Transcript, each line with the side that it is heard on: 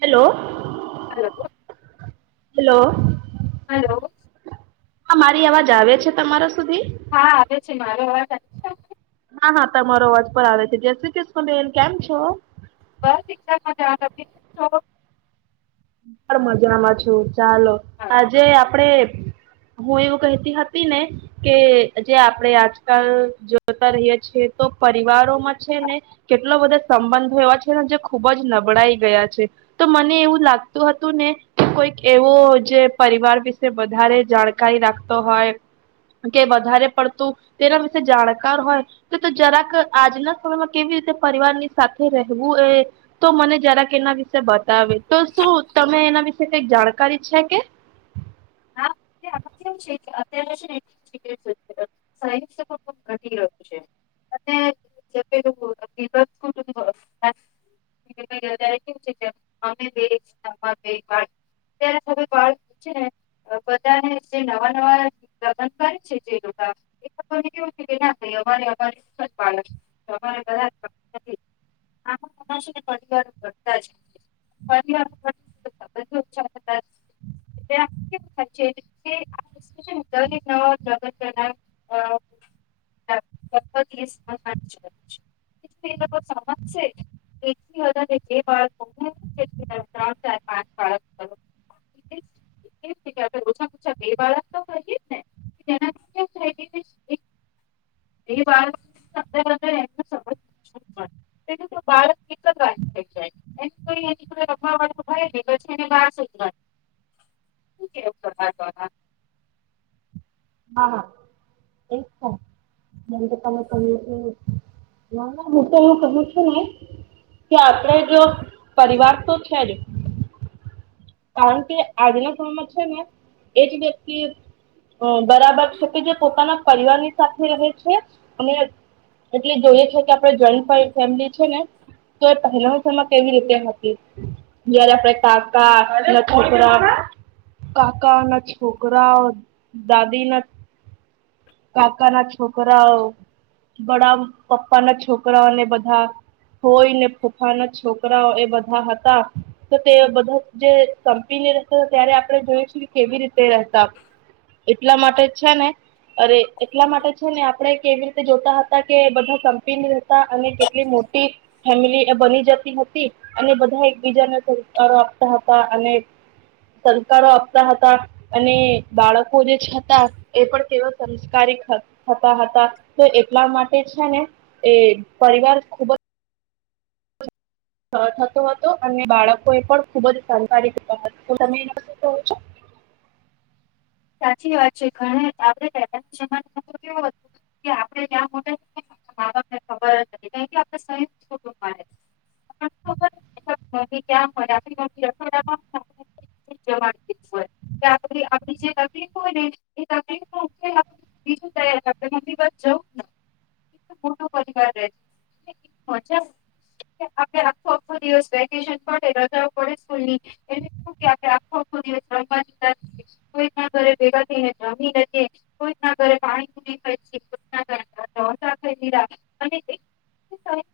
right: Hello
left: hello,
right: hello
left: hello
right: હા મારી અવાજ આવે છે, તમારા સુધી
left: હા, આવે છે મારો અવાજત
right: હા, હા, તમારો અવાજ પણ આવે છે જય શ્રી કૃષ્ણ બેન કેમ છો
left: બસ એકિક્ષામાં તમે કેમ છો
right: મજામાં છું ચાલો, આજે આપડે હું, એવું કહેતી હતી ને કે જે આપડે આજકાલ જોતા રહીય છીએ તો પરિવારો માં છે ને કે એટલા બધા સંબંધો એવા છે ને જે ખુબ જ નબળાઈ ગયા છે, તો મને એવું લાગ હતું ને કોઈક એવો જે પરિવાર વિશે વધારે જાણકારી રાખતો હોય કે વધારે પડતું, તેના વિશે જાણકાર હોય કે તો જરાક આજના સમયમાં કેવી રીતે પરિવારની સાથે રહેવું એ તો મને જરાક એના વિશે બતાવે, તો શું તમે એના વિશે કઈક જાણકારી છે કે
left: [inaudible] કેવું છે, અત્યારે છે ને [unintelligible] સાયન્સ ઘટી રહ્યું છે અને જેે [unintelligible] ગીધચ કેવું છે કે [unintelligible] અમે બે અમારા બે ત્યારે [unintelligible] બાર છે ને બધાને જે નવા નવા લગ્ન કરે છે જે લોકો એ લોકોને કેવું કે [unintelligible] ના અમા અમા બાળક અમા આમ તમા સુને [unintelligible] દતા છે [unintelligible] પરીવાર [unintelligible] દરેક નગતના [unintelligible] એકથી વધારે જે બાળક પચ હતું કે ત્રણ, ચાર, પાંચ, બાળક [inaudible] એ જ કે છેઓછામાં ઓછા બે બાળક તો કરીએ ને, તેનાથી શું થાય એ [unintelligible] વારધ્યારે સમજ તો બાળકએક જ રાખે છે એઈ એ રખવા વાળ ભાય પછી એને બાર [inaudible]
right: હા, હા, એક છે ના ના હુ તો હ સહ છે કે આપણેે જો પરિવાર તો છે જ કારણ કે આજના સમયમાં છે ને એ જ વ્યક્તિ બરાબર છે કે જે પોતાના પરિવારની સાથે રહે છે અને એટલે જોઈએ છે કે આપડે જોઈન્ટ ફેમિલી છે ને તો એ પહેલા સમમાં કેવી રીતે હતી જયારે કાકા ના છોકરા કાકા ના છોકરા દાદી ના કાકા ના છોકરાઓ બડા પપ્પા ના છોકરાઓને બધા હોય ને ફુફાના છોકરાઓ એ બધા હતા તો તે બધા જે સંપીનેતા ત્યારે આપણે જોઉ શું કે કેવી રીતે રહેતા એટલા માટે જ છે ને અરે એટલા માટે છે ને આપણે કેવી રીતે જોતા હતા કે બધા કંપની હતા અને કેટલી મોટી ફેમિલી બની જતી હતી અને બધા એકબીજાને સંસ્કારો આપતા હતા અને સંસ્કારો આપતા હતા અને બાળકો જે હતા એ પણ કેવા સંસ્કારી થતા હતા તો એટલા માટે છે ને. એ પરિવાર ખૂબ જ થતો હતો અને બાળકો એ પણ ખુબ જ સહકારી દીતા હતા તો તમે એના કહો છો
left: સાચી વાત છે ઘ આપડણે પેલાના જમાના મા તો કેવું હતું કે આપડે ત્યાં મોટા બા બાપને ખબર નથી કે આપડે સંયુક્તટ
right: [inaudible]
left: [unintelligible] [unintelligible] [inaudible] મોટો પરિવાર રહે છે મજા આપડે આખો આખો દિવસ વેકેશન પડે રજાઓ પડે સ્કૂલ ની. [unintelligible] [unintelligible] ઘરે ભેગા થઈને [unintelligible] [unintelligible] [unintelligible]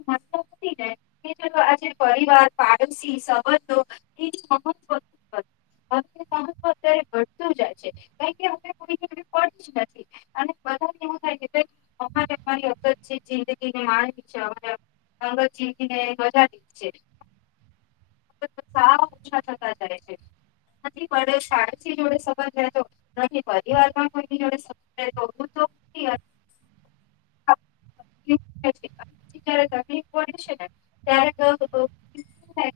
left: [unintelligible] આજે પરિવાર પાડોશી સંબંધો [inaudible] વધતું જાય છે કેયકે અમને કોઈની કોઈ પડી જ નથી. અને [unintelligible] એવું થાય કે અમારે અમારી [unintelligible] જિંદગી ને માણવી છે [unintelligible] અંગ જીકી ને બધા જ છે. [unintelligible] નથી પરિવાર માં કોઈની જોડે [unintelligible] તો તો. [inaudible] [inaudible] કે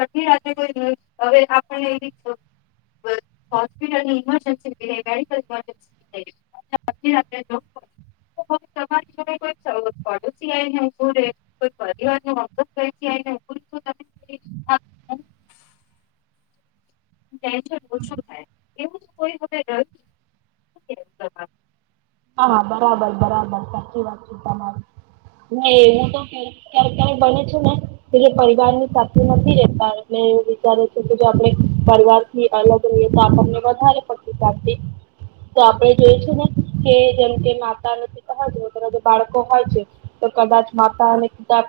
left: અઢી રાતે કોઈ દ હવે આપણે એ ર બ હસ્પિટલ ની એમરજનસી છે મેડિકલ એમરજસી છે. [unintelligible] [unintelligible] ટેન્શન ઓછું થાય એવું કોઈ હવે રહી
right: હા બરાબર બરાબર સાચી વાત છે તમારી ને હું તો ક્યારે ક્યારે બને છે ને. કે જે પરિવાર ની સાથે નથી રેતા એવું વિચાર છું કે જો આપણે પરિવાર [unintelligible] અલગ રઈએ તા આપણને વધારે પતી [unintelligible] તો આપણે જોઈશું ને કે જેમ કે માતા નથી પિતા નથી તો બાળકો હોય છે. તો કદાચ માતાને કિતાબ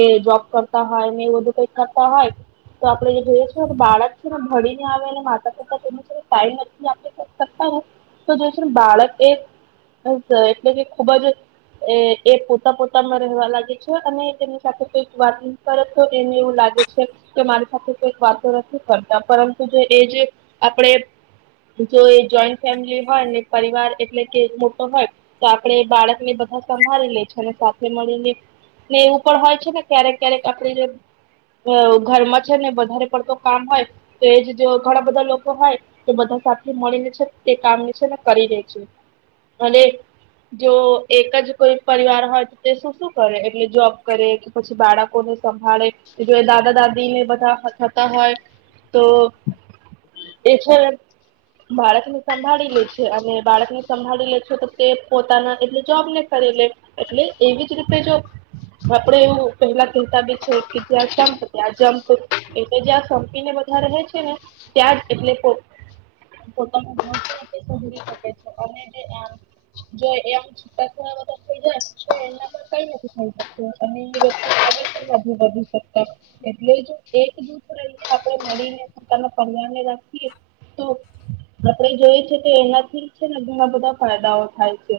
right: એ જોબ કરતા હોય એ બધું કઈક કરતા હોય. તો આપડે જે જોઈએ છે બાળક છે ને ભળીને આવે ને માતા પિતા તેનું આપણે ટાઈમ નથી આપી શકતાને તો જોને બાળક એ એટલી ખુબ જ એ એ પોતા પોતામાં રહેવા લાગે છે અને તેની સાથે કોઈક વાત પરંતુ એને એવું લાગે છે કે મારી સાથે કઈક વાતો નથી કરતા પરંતુ જો એ જે આપડે જો એ જોઈન્ટ ફેમિલી હોય ને એક પરિવાર એટલે કે મોટો હોય તો આપડે બાળકને બધા સંભાળી લે છે અને સાથે મળીને ને એવું પણ હોય છે ને ક્યારેક ક્યારેક આપડી જેમ અ ઘરમાં છે ને વધારે પડતો કામ હોય. તો એજ જો ઘણા બધા લોકો હોય તો બધા સાથે મળીને છે તે કામ છે ને કરી દે છે. અને જો એક જ કોઈ પરિવાર હોય તો તે શું-શું કરે એટલે જોબ કરે કે પછી બાળકોને સંભાળે એટલે દાદા દાદી ને બધા થતા હોય તો એ છે બાળકને સંભાળી લે છે અને બાળકને સંભાળી લે છો તો તે પોતાના એટલે જોબ ને કરી લે એટલે એવી જ રીતે જો આપડે એવું પહેલા કહેતા બી છે કે જ્યા સંપ છે ત્યાં જંપ. એટલે જ્યાં સંપીને બધા રહે છે ને ત્યાં જ એટલે [unintelligible] પોતાનો ભવિષ્ય તે સુધરી શકે છે. અને જો એમ. [unintelligible] થઈ જાય એના પણ કઈ નથી થઈ શકતું અને એ વ્યક્તિ આગળ પણ નથી વધી શકતા એટલે જો એક જૂથ રહીને આપણે મળીને પોતાના પરિવર ને રાખીએ તો આપણેે જોઈએ છે કે એનાથી છે ને ઘણા બધા ફાયદાઓ થાય છે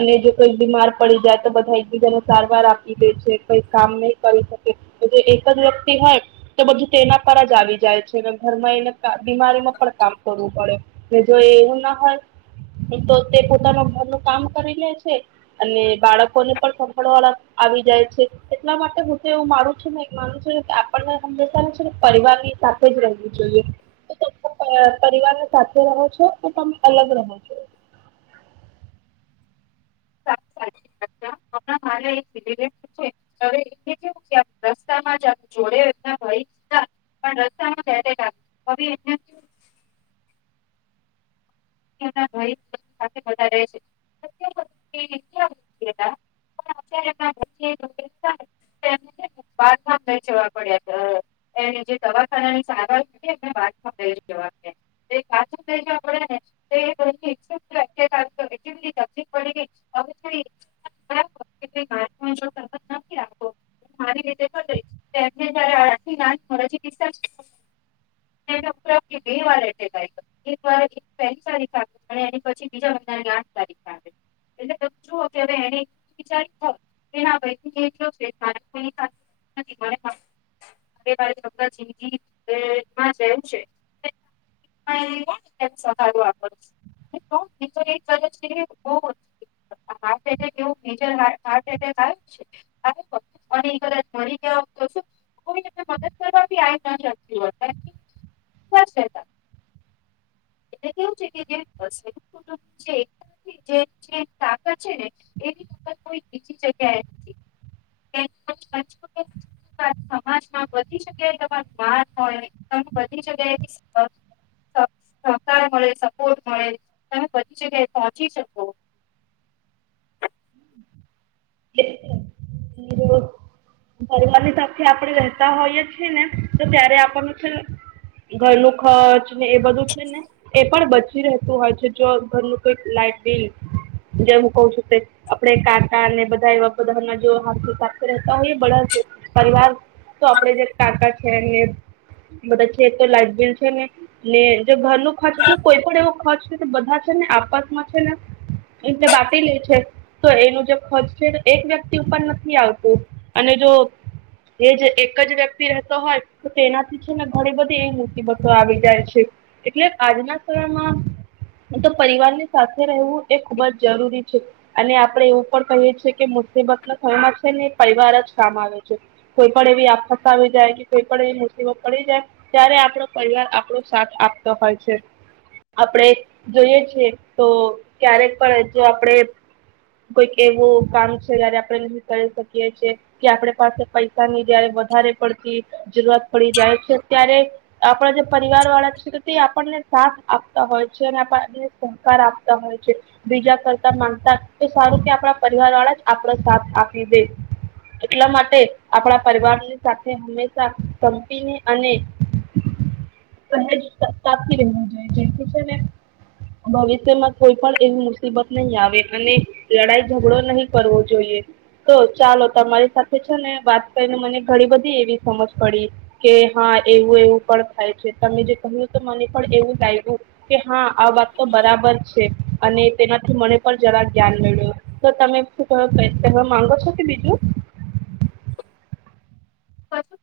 right: અને જો કોઈ બીમાર પડી જાય તો બધા એકબીજાને સારવાર આપી દે છે કઈક કામ નહી કરી શકે જો એક જ વ્યક્તિ હોય તો બધું તેના પર જ આવી જાય છે અને ઘરમાં એને બીમારીમાં પણ કામ કરવું પડે જો એવું ના હોય તો તે પોતાના ઘરનું કામ કરી લે છે અને બાળકોને પણ સાભળવાળા આવી જાય છે એટલા માટે હું તો એવું માનું છું ને માનું છું આપણને હંમેશા છે પરિવાર ની સાથે જ રહેવું જોઈએ ત તમે પરિવારને સાથે રહો છો તમે અલગ રહો છો
left: સા સાચી વાત હમણાં [unintelligible] હવે એને કેવું કે રસ્તા માં જ આપ જોડે એમના ભાઈ હતા પણ રસ્તામાં એટેક આવીયો હવે એમના સાથે છે [unintelligible] [unintelligible] એની જે દવાખાનાની સારવાર એ વાતમાં બે જવા આપ [unintelligible] [unintelligible] માં જો તરત નથી રાખો મારી રીતે થ એમને જયારે આરથી નાથરાજી [unintelligible] તારીખ અને એ પછી બીજા મહિની લ તારીખ આવે એટલે તમે શ કે હવે એને વિચારી [unintelligible] અરે મારે [unintelligible] રહેવું છે [unintelligible] [unintelligible] હાર્ટ એટેક એવું મેજર હાર્ટ એટેક આવ છે અને કદાચ મરી ગયા તો શું કો મદદ કરવા બી આ ના શકતી હોસ કેવું છે કે જે સંયુક્ત કુટુંબ છ જે ચાર ની એની તાકાત છે કોઈ બીજી જગ્યા એ નથી સમાજમાં બધી જગ્યાએ તમાર માન હોય તમે બધી જગ્યાએ [unintelligible] સહકાર મળે સપોર્ટ મળે તમે બધી જગ્યાએ પહોંચી શકો
right: [unintelligible] પરિવારની તરથી આપણે રતા હોઈએ છીએ ને તો ત્યારે આપણ છે ઘરનું ખર્ચ ને એ બધું છે ને પણ બચી રહેતું હોય છે જો ઘરનું કઈક લાાઈટ બિલ જેમ કવુ છુ આપણે કાંટા અને બધા એવા બધા જો હિરકી સાથે રહેતા હોય બળ પરિવાર તો આપડે જે કાંકા છે ને બધા છે તો લાઈફ બિલ છે ને ને જો ઘર ન ખર્ચ એ કોઈ પણ એવો ખર્ચ કે તો બધા છે ને આપાસમાં છે ને. એટલે બાકી લે છે. તો એનું જે ખર્ચ છે એક વ્યક્તિ ઉપર નથી આવતું અને જો એ જ એક જ વ્યક્તિ રહેતો હોય. તો તેનાથી છે ને ઘણી બધી એવી મુતિબતો આવી જાય છે. એટલે આજના સમયમા તો પરિવારની સાથે રહેવું એ ખુબ જ જરૂરી છે. અને આપડે એવું પણ કહીએ છીએ કે મુસીબત ના સ્યમાં છે ને પરિવાર જ કામ આવે છે. કોઈ પણ એવી આપફત આવી જાય કે કોઈ પણ એવી મુરસીબો પડી જાય. ત્યારે આપણો પરિવાર આપણો સાથ આપતો હોય છે. આપણે જોઈએ છીએતો ક્યારેક પણજો આપણેે કોઈક એવું કામ છે જયારે આપણે ન કરી શકીએ છે. કે આપડ પાસે પૈસાની જયારે વધારે પડતી જરૂરત પડી જાય છે ત્યારે આપણા જે પરિવાર વાળા છે તે આપણને સાથ આપતા હોય છે અને આપણને સહકાર આપતા હોય છે. બીજા કરતા માંગતાતો સારું કે આપણા પરિવાર વાળાજ આપડો સાથ આપી દે એટલા માટે આપણા પરિવાર સાથે હંમેશા કંપીને અને પજથી રહેવું જોઈએ જેમ કે છેને. ભવિષ્યમાં કોઈ પણ એવી મુસીબત નહીં આવે અને લડાઈ ઝઘડો નહીિ કરવો જોઈએ તો ચાલો તમારી સાથે છેને, વાત કરીને મને ઘણી બધી એવી સમજ પડી કે હા એવું એવું પણ થાય છે તમે જે કહ્યું તો મને પણ એવું લાગ્યુ કે હા આવાતતો બરાબર છે અને તેનાથી મને પણ જરા ધ્યાન મેળ્યું તો તમે શ કહેવા માંગો છ, કે બીજુ
left: બસુ